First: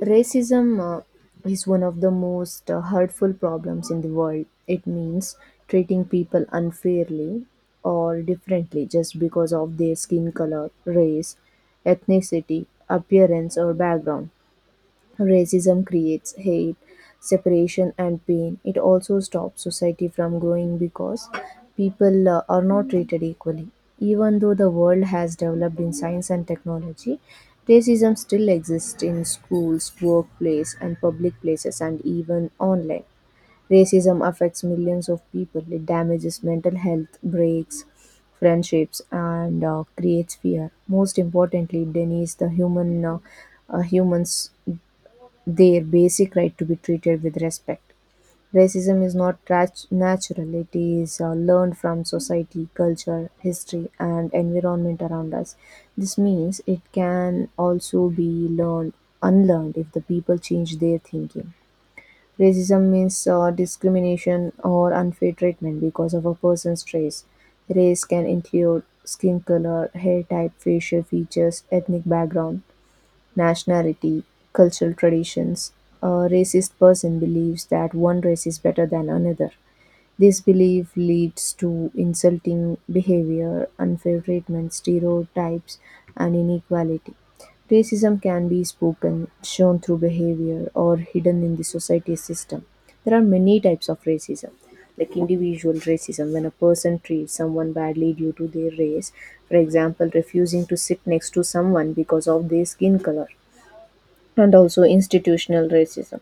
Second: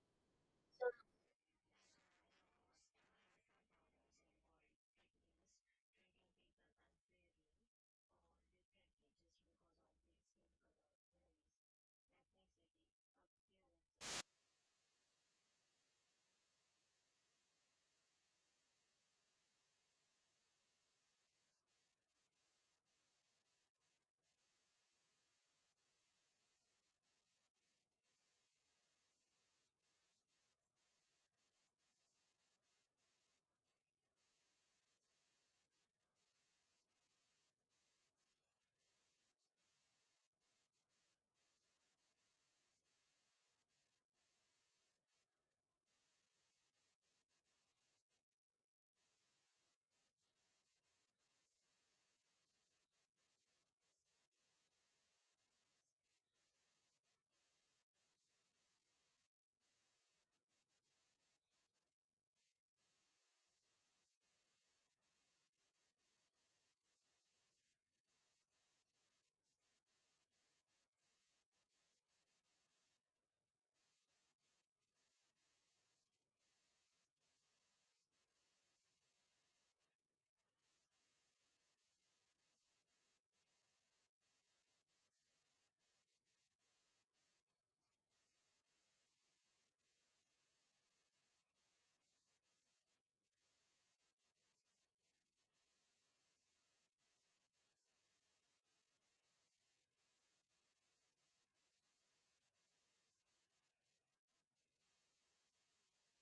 Racism is one of the most hurtful problems in the world. It means treating people unfairly or differently just because of their skin color, race, ethnicity, appearance, or background. Racism creates hate, separation, and pain. It also stops society from growing because people are not treated equally. Even though the world has developed in science and technology, racism still exists in schools, workplace, and public places, and even online. Racism affects millions of people. It damages mental health, breaks friendships, and creates fear. Most importantly, it denies the humans their basic right to be treated with respect. Racism is not natural. It is learned from society, culture, history, and environment around us. This means it can also be learned, unlearned if the people change their thinking. Racism means discrimination or unfair treatment because of a person's race. Race can include skin color, hair type, facial features, ethnic background, nationality, cultural traditions. A racist person believes that one race is better than another. This belief leads to insulting behavior, unfair treatment, stereotypes, and inequality. Racism can be spoken, shown through behavior, or hidden in the society system. There are many types of racism, like individual racism, when a person treats someone badly due to their race, for example, refusing to sit next to someone because of their skin color, and also institutional racism.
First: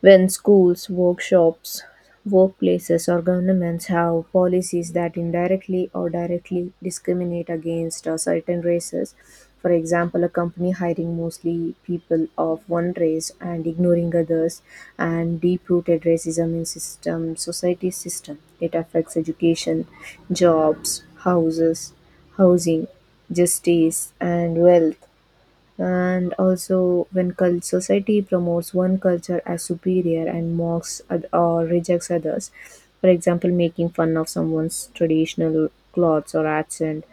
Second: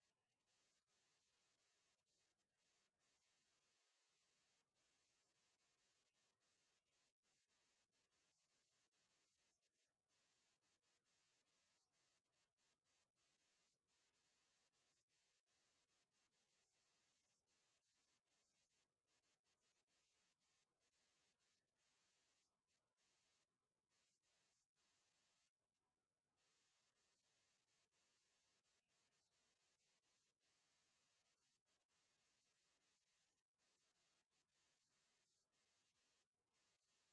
When schools, workshops, workplaces, or governments have policies that indirectly or directly discriminate against certain races, for example, a company hiring mostly people of one race and ignoring others, and deep rooted racism in system, society system, it affects education, jobs, houses, housing, justice, and wealth. And also when society promotes one culture as superior and mocks or rejects others, for example, making fun of someone's traditional clothes or accent,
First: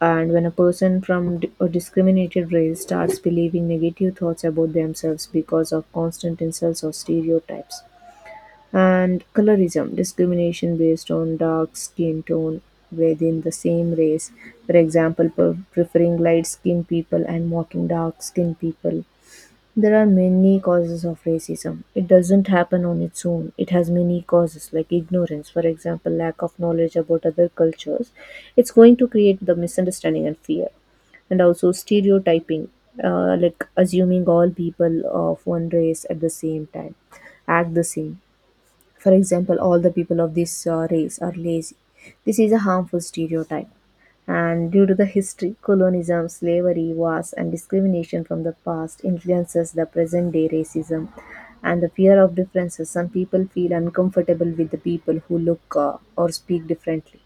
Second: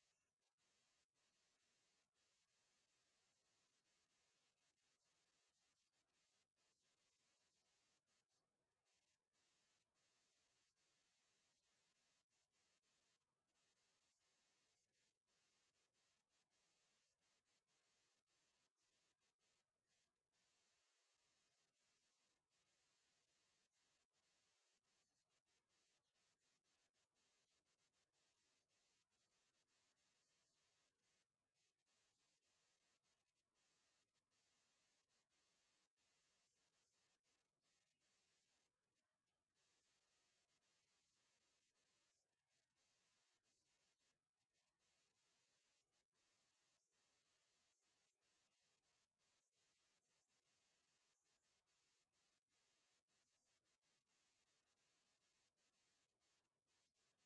and when a person from a discriminated race starts believing negative thoughts about themselves because of constant insults or stereotypes, and colorism, discrimination based on dark skin tone within the same race, for example, preferring light skinned people and mocking dark skinned people. There are many causes of racism. It doesn't happen on its own. It has many causes like ignorance, for example, lack of knowledge about other cultures. It's going to create the misunderstanding and fear, and also stereotyping, like assuming all people of one race at the same time act the same. For example, all the people of this race are lazy. This is a harmful stereotype. And due to the history, colonialism, slavery, wars, and discrimination from the past influences the present day racism and the fear of differences. Some people feel uncomfortable with the people who look or speak differently.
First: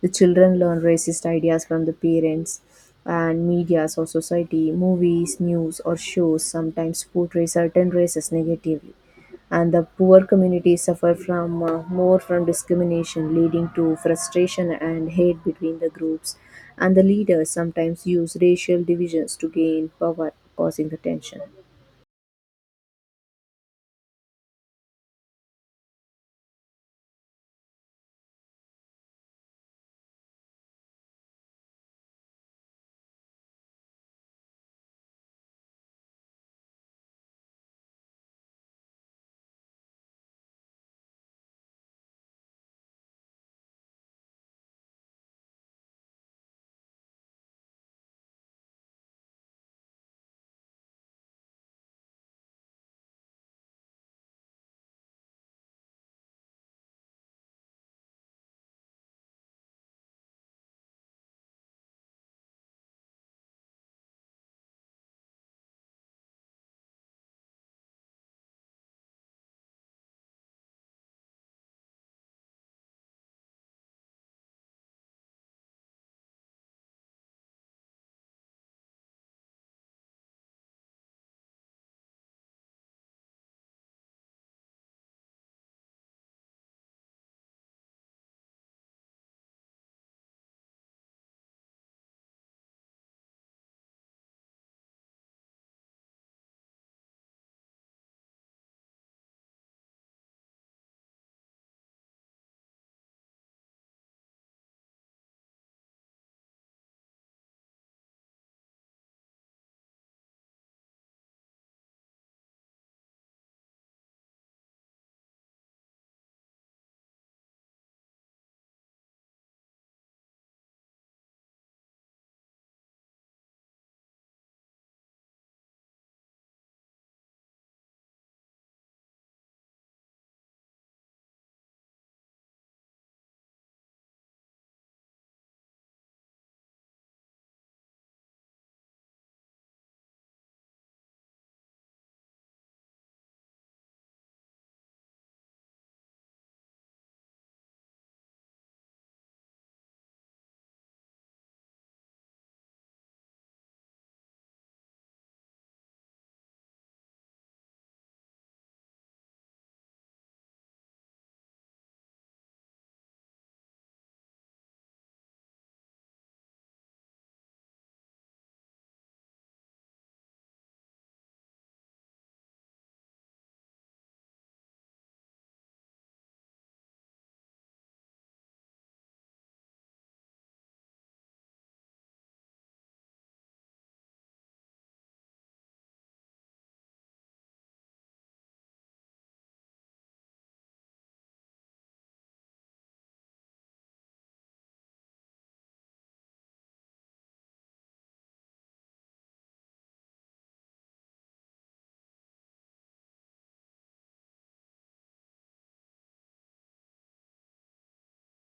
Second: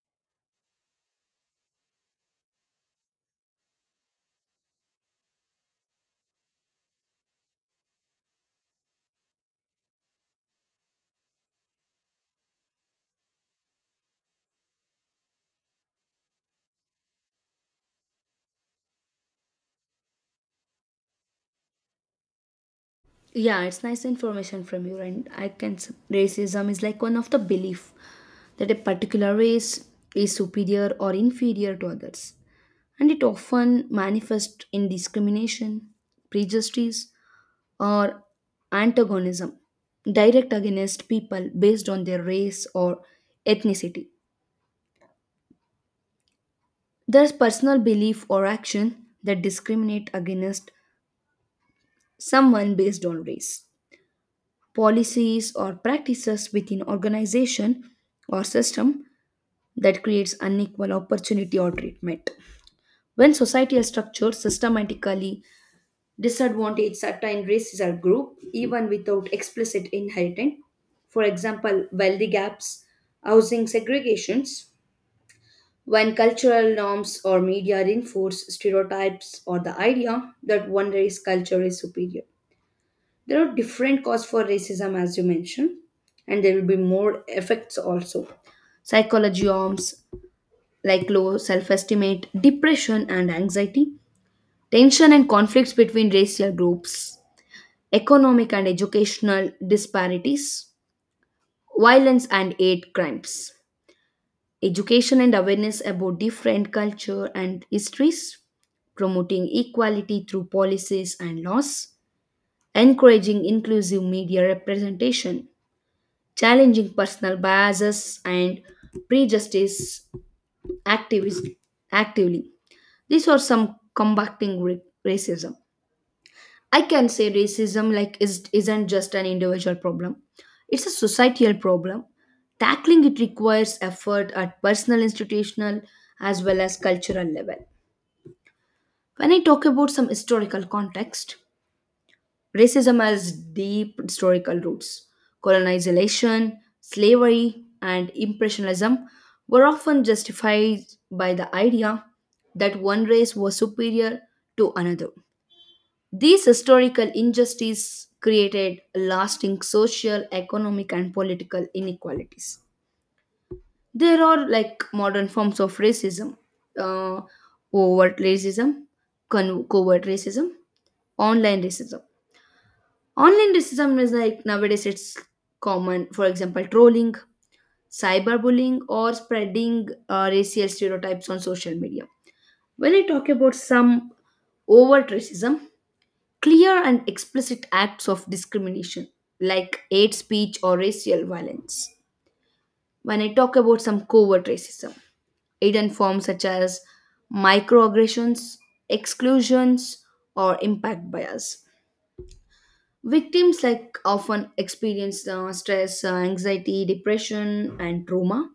The children learn racist ideas from the parents and medias or society, movies, news, or shows sometimes portray certain races negatively, and the poor communities suffer from more from discrimination leading to frustration and hate between the groups, and the leaders sometimes use racial divisions to gain power causing the tension. Yeah, it's nice information from you, and racism is like one of the belief that a particular race is superior or inferior to others. And it often manifests in discrimination, prejudice, or antagonism direct against people based on their race or ethnicity. There's personal belief or action that discriminate against someone based on race. Policies or practices within organization or system that creates unequal opportunity or treatment. When society is structured systematically disadvantaged certain races or group even without explicit inheritance. For example, wealthy gaps, housing segregations, when cultural norms or media reinforce stereotypes or the idea that one race culture is superior. There are different causes for racism as you mentioned, and there will be more effects also. Psychology arms like low self-estimate, depression and anxiety, tension and conflicts between racial groups, economic and educational disparities, violence and hate crimes, education and awareness about different culture and histories, promoting equality through policies and laws, encouraging inclusive media representation, challenging personal biases and prejudice activis- actively. These are some combating racism. I can say racism like is isn't just an individual problem. It's a societal problem. Tackling it requires effort at personal, institutional, as well as cultural level. When I talk about some historical context, racism has deep historical roots. Colonization, slavery, and impressionism were often justified by the idea that one race was superior to another. These historical injustices created lasting social, economic, and political inequalities. There are like modern forms of racism, uh, overt racism, covert racism, online racism. Online racism is like nowadays it's common, for example, trolling, cyberbullying, or spreading racial stereotypes on social media. When I talk about some overt racism, clear and explicit acts of discrimination like hate speech or racial violence. When I talk about some covert racism, hidden forms such as microaggressions, exclusions, or impact bias. Victims like often experience stress, anxiety, depression, and trauma.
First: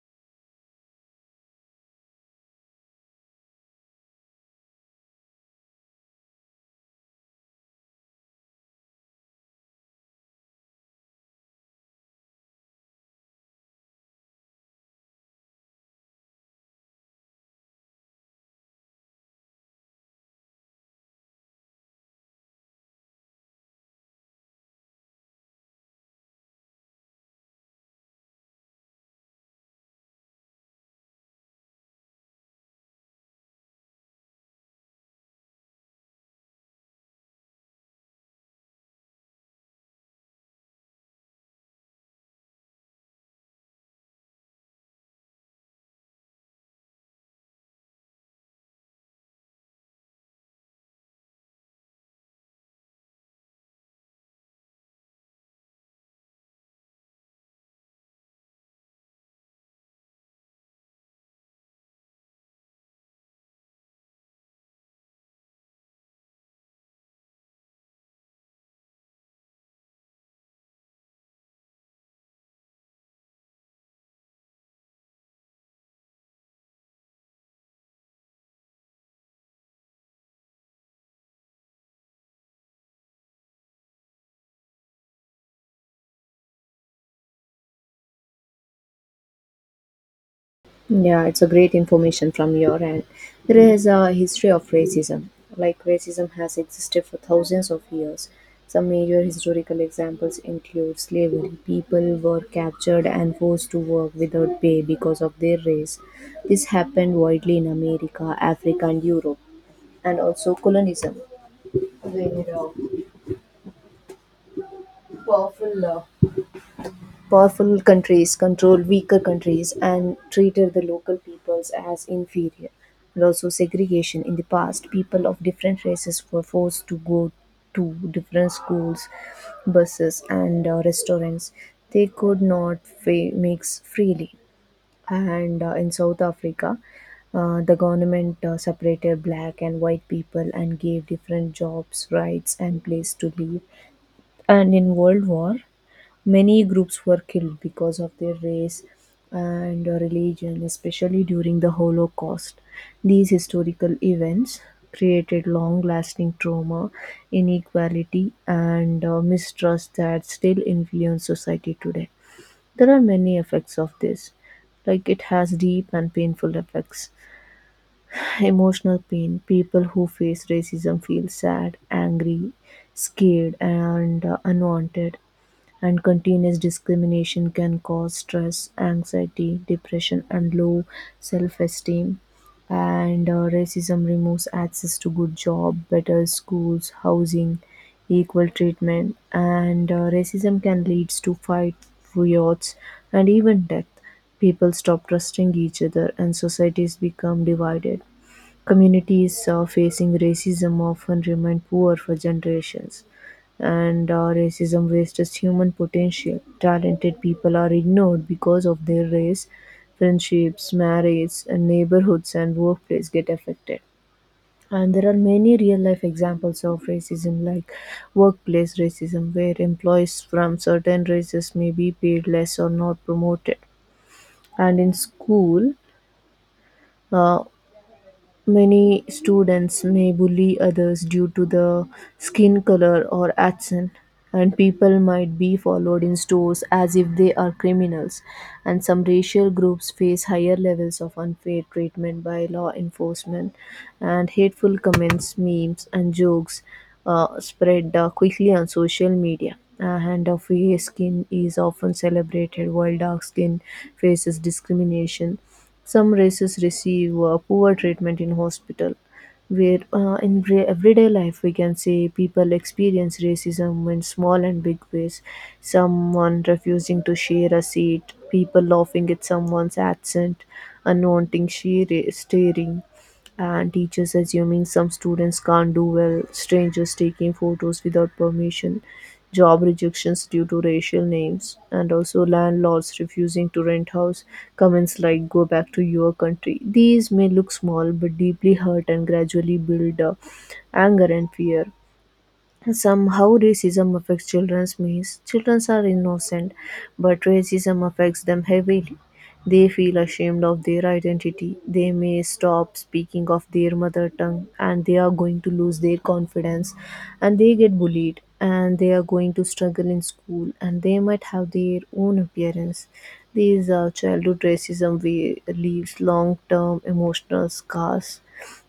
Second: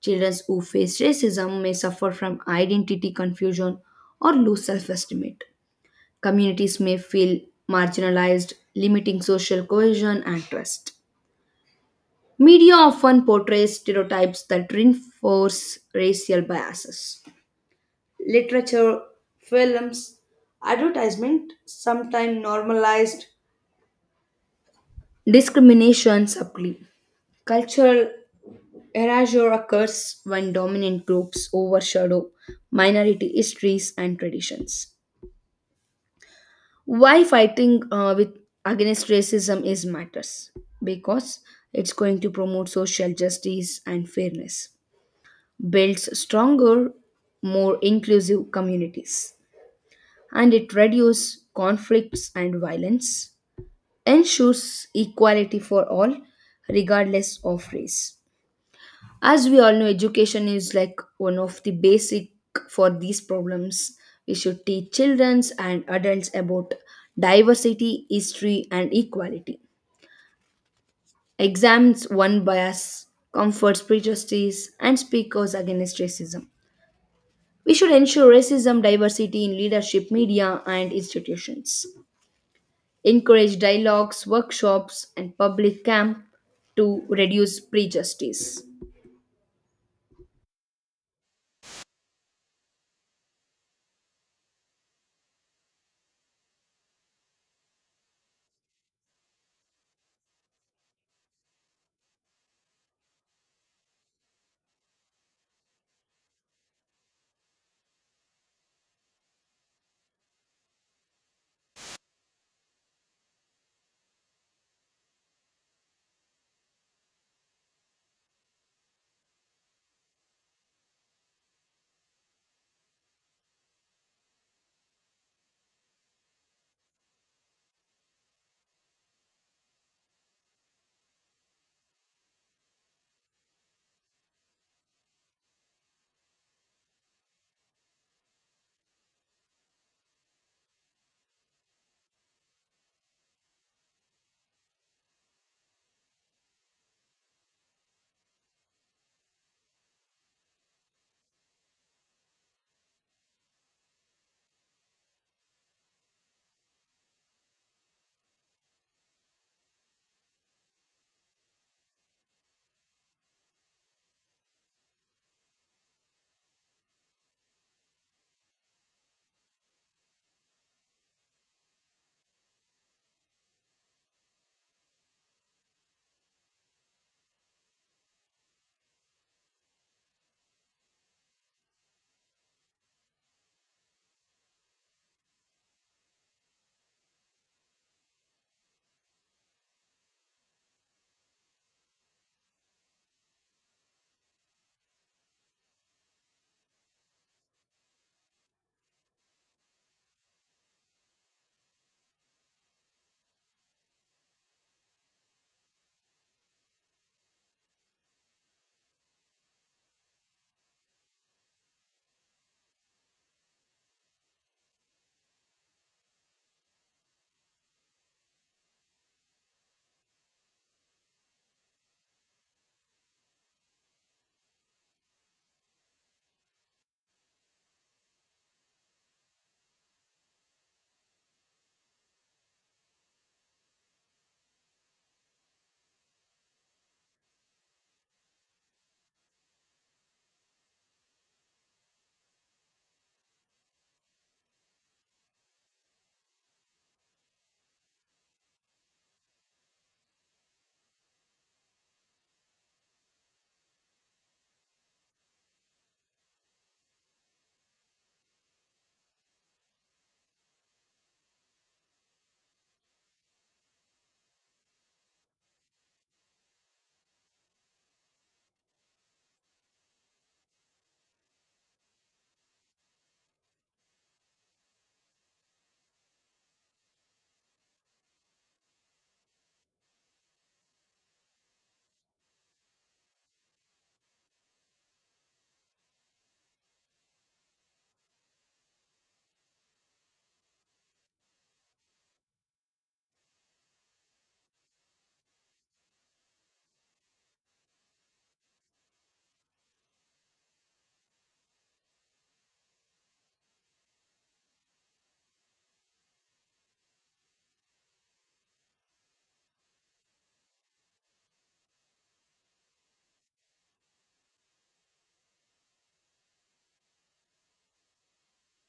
Children who face racism may suffer from identity confusion or low self-estimate. Communities may feel marginalized, limiting social cohesion and trust. Media often portrays stereotypes that reinforce racial biases. Literature, films, advertisement sometimes normalized discrimination subtly. Cultural erasure occurs when dominant groups overshadow minority histories and traditions. Why fighting with against racism is matters because it's going to promote social justice and fairness, builds stronger more inclusive communities, and it reduces conflicts and violence, ensures equality for all regardless of race. As we all know, education is like one of the basic for these problems. We should teach children and adults about diversity, history, and equality. Exams one bias, comforts prejudice, and speakers against racism. We should ensure racism diversity in leadership, media, and institutions. Encourage dialogues, workshops, and public camp to reduce prejudice. Yeah, it's a great information from your end. There is a history of racism. Like racism has existed for thousands of years. Some major historical examples include slavery. People were captured and forced to work without pay because of their race. This happened widely in America, Africa, and Europe, and also colonialism, where powerful uh, powerful countries controlled weaker countries and treated the local peoples as inferior. And also, segregation in the past, people of different races were forced to go to different schools, buses, and restaurants. They could not mix freely. And in South Africa, the government separated black and white people and gave different jobs, rights, and place to live. And in World War, many groups were killed because of their race and religion, especially during the Holocaust. These historical events created long lasting trauma, inequality, and mistrust that still influence society today. There are many effects of this. Like it has deep and painful effects. Emotional pain. People who face racism feel sad, angry, scared, and unwanted, and continuous discrimination can cause stress, anxiety, depression, and low self esteem. And racism removes access to good job, better schools, housing, equal treatment. And racism can lead to fight, riots, and even death. People stop trusting each other, and societies become divided. Communities facing racism often remain poor for generations, and racism wastes human potential. Talented people are ignored because of their race, friendships, marriage, and neighborhoods and workplace get affected. And there are many real life examples of racism, like workplace racism, where employees from certain races may be paid less or not promoted. And in school, uh, many students may bully others due to the skin color or accent, and people might be followed in stores as if they are criminals. And some racial groups face higher levels of unfair treatment by law enforcement, and hateful comments, memes, and jokes spread quickly on social media. And of fair skin is often celebrated, while dark skin faces discrimination. Some races receive poor treatment in hospital, where everyday life we can say people experience racism in small and big ways. Someone refusing to share a seat, people laughing at someone's accent, staring, and teachers assuming some students can't do well, strangers taking photos without permission, job rejections due to racial names, and also landlords refusing to rent house. Comments like "Go back to your country." These may look small but deeply hurt and gradually build anger and fear. Some how racism affects children means children are innocent, but racism affects them heavily. They feel ashamed of their identity. They may stop speaking of their mother tongue and they are going to lose their confidence, and they get bullied and they are going to struggle in school and they might have their own appearance. These childhood racism we leaves long term emotional scars.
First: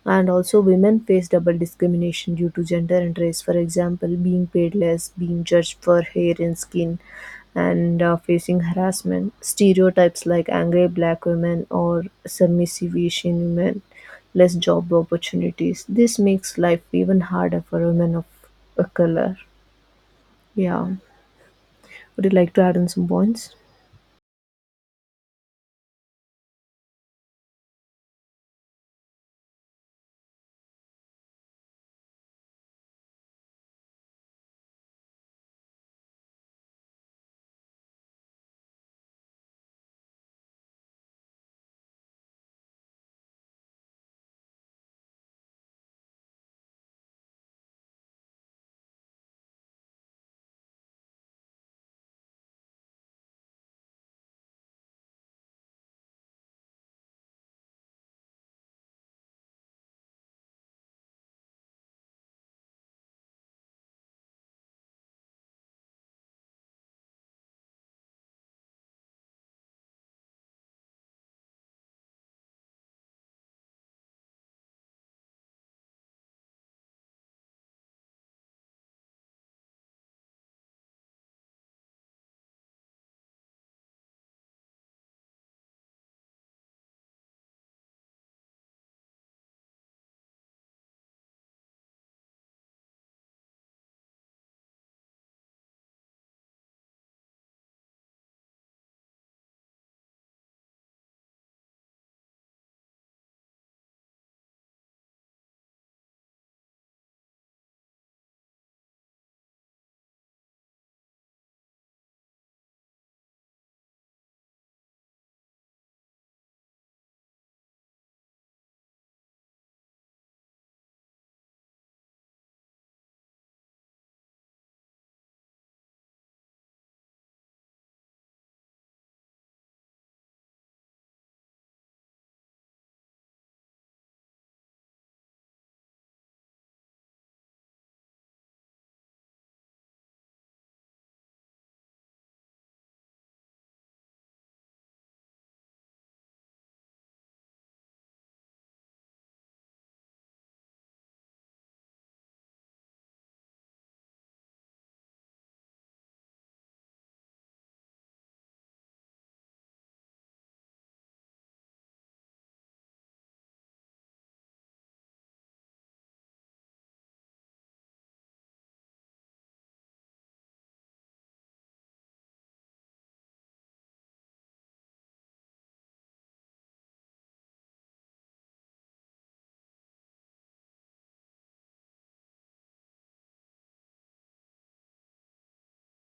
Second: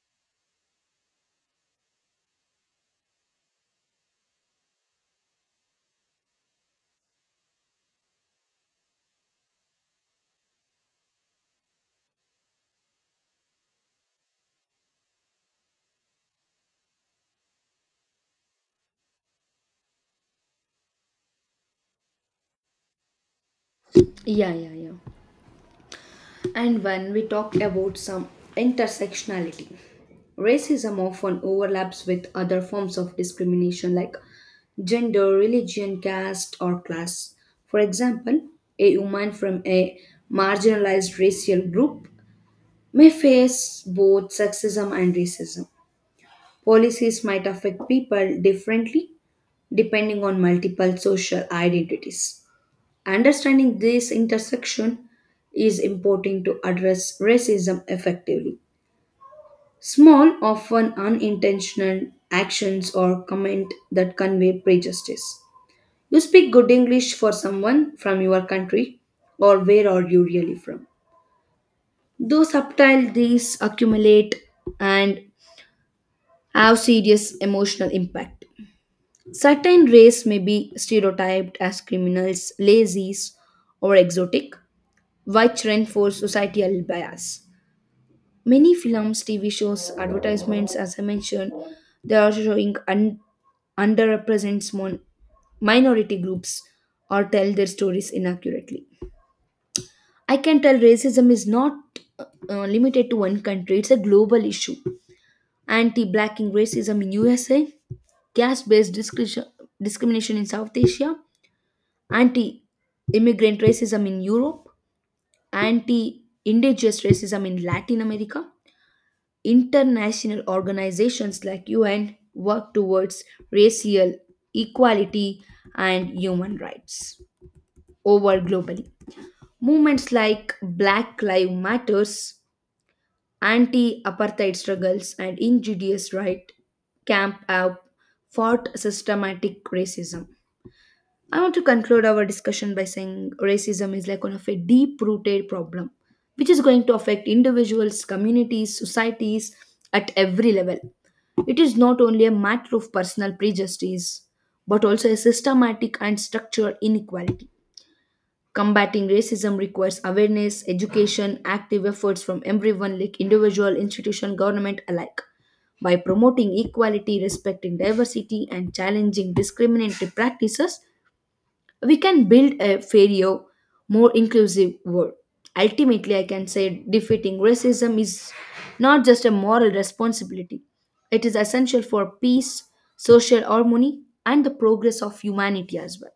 And also, women face double discrimination due to gender and race. For example, being paid less, being judged for hair and skin, and facing harassment. Stereotypes like angry black women or submissive Asian women, less job opportunities. This makes life even harder for women of a color. Yeah. Would you like to add in some points? Yeah, yeah, yeah. And when we talk about some intersectionality, racism often overlaps with other forms of discrimination like gender, religion, caste, or class. For example, a woman from a marginalized racial group may face both sexism and racism. Policies might affect people differently depending on multiple social identities. Understanding this intersection is important to address racism effectively. Small, often unintentional actions or comment that convey prejudice. You speak good English for someone from your country, or where are you really from? Though subtle, these accumulate and have serious emotional impact. Certain race may be stereotyped as criminals, lazies, or exotic, which reinforce societal bias. Many films, TV shows, advertisements, as I mentioned, they are showing underrepresents minority groups or tell their stories inaccurately. I can tell racism is not limited to one country; it's a global issue. Anti-blacking racism in USA, caste-based discri- discrimination in South Asia, anti-immigrant racism in Europe, anti-indigenous racism in Latin America, international organizations like UN work towards racial equality and human rights over globally. Movements like Black Lives Matters, anti-apartheid struggles, and injurious right camp have fought systematic racism. I want to conclude our discussion by saying racism is like one of a deep rooted problem which is going to affect individuals, communities, societies at every level. It is not only a matter of personal prejudice but also a systematic and structural inequality. Combating racism requires awareness, education, active efforts from everyone like individual, institution, government alike. By promoting equality, respecting diversity, and challenging discriminatory practices, we can build a fairer, more inclusive world. Ultimately, I can say defeating racism is not just a moral responsibility, it is essential for peace, social harmony, and the progress of humanity as well.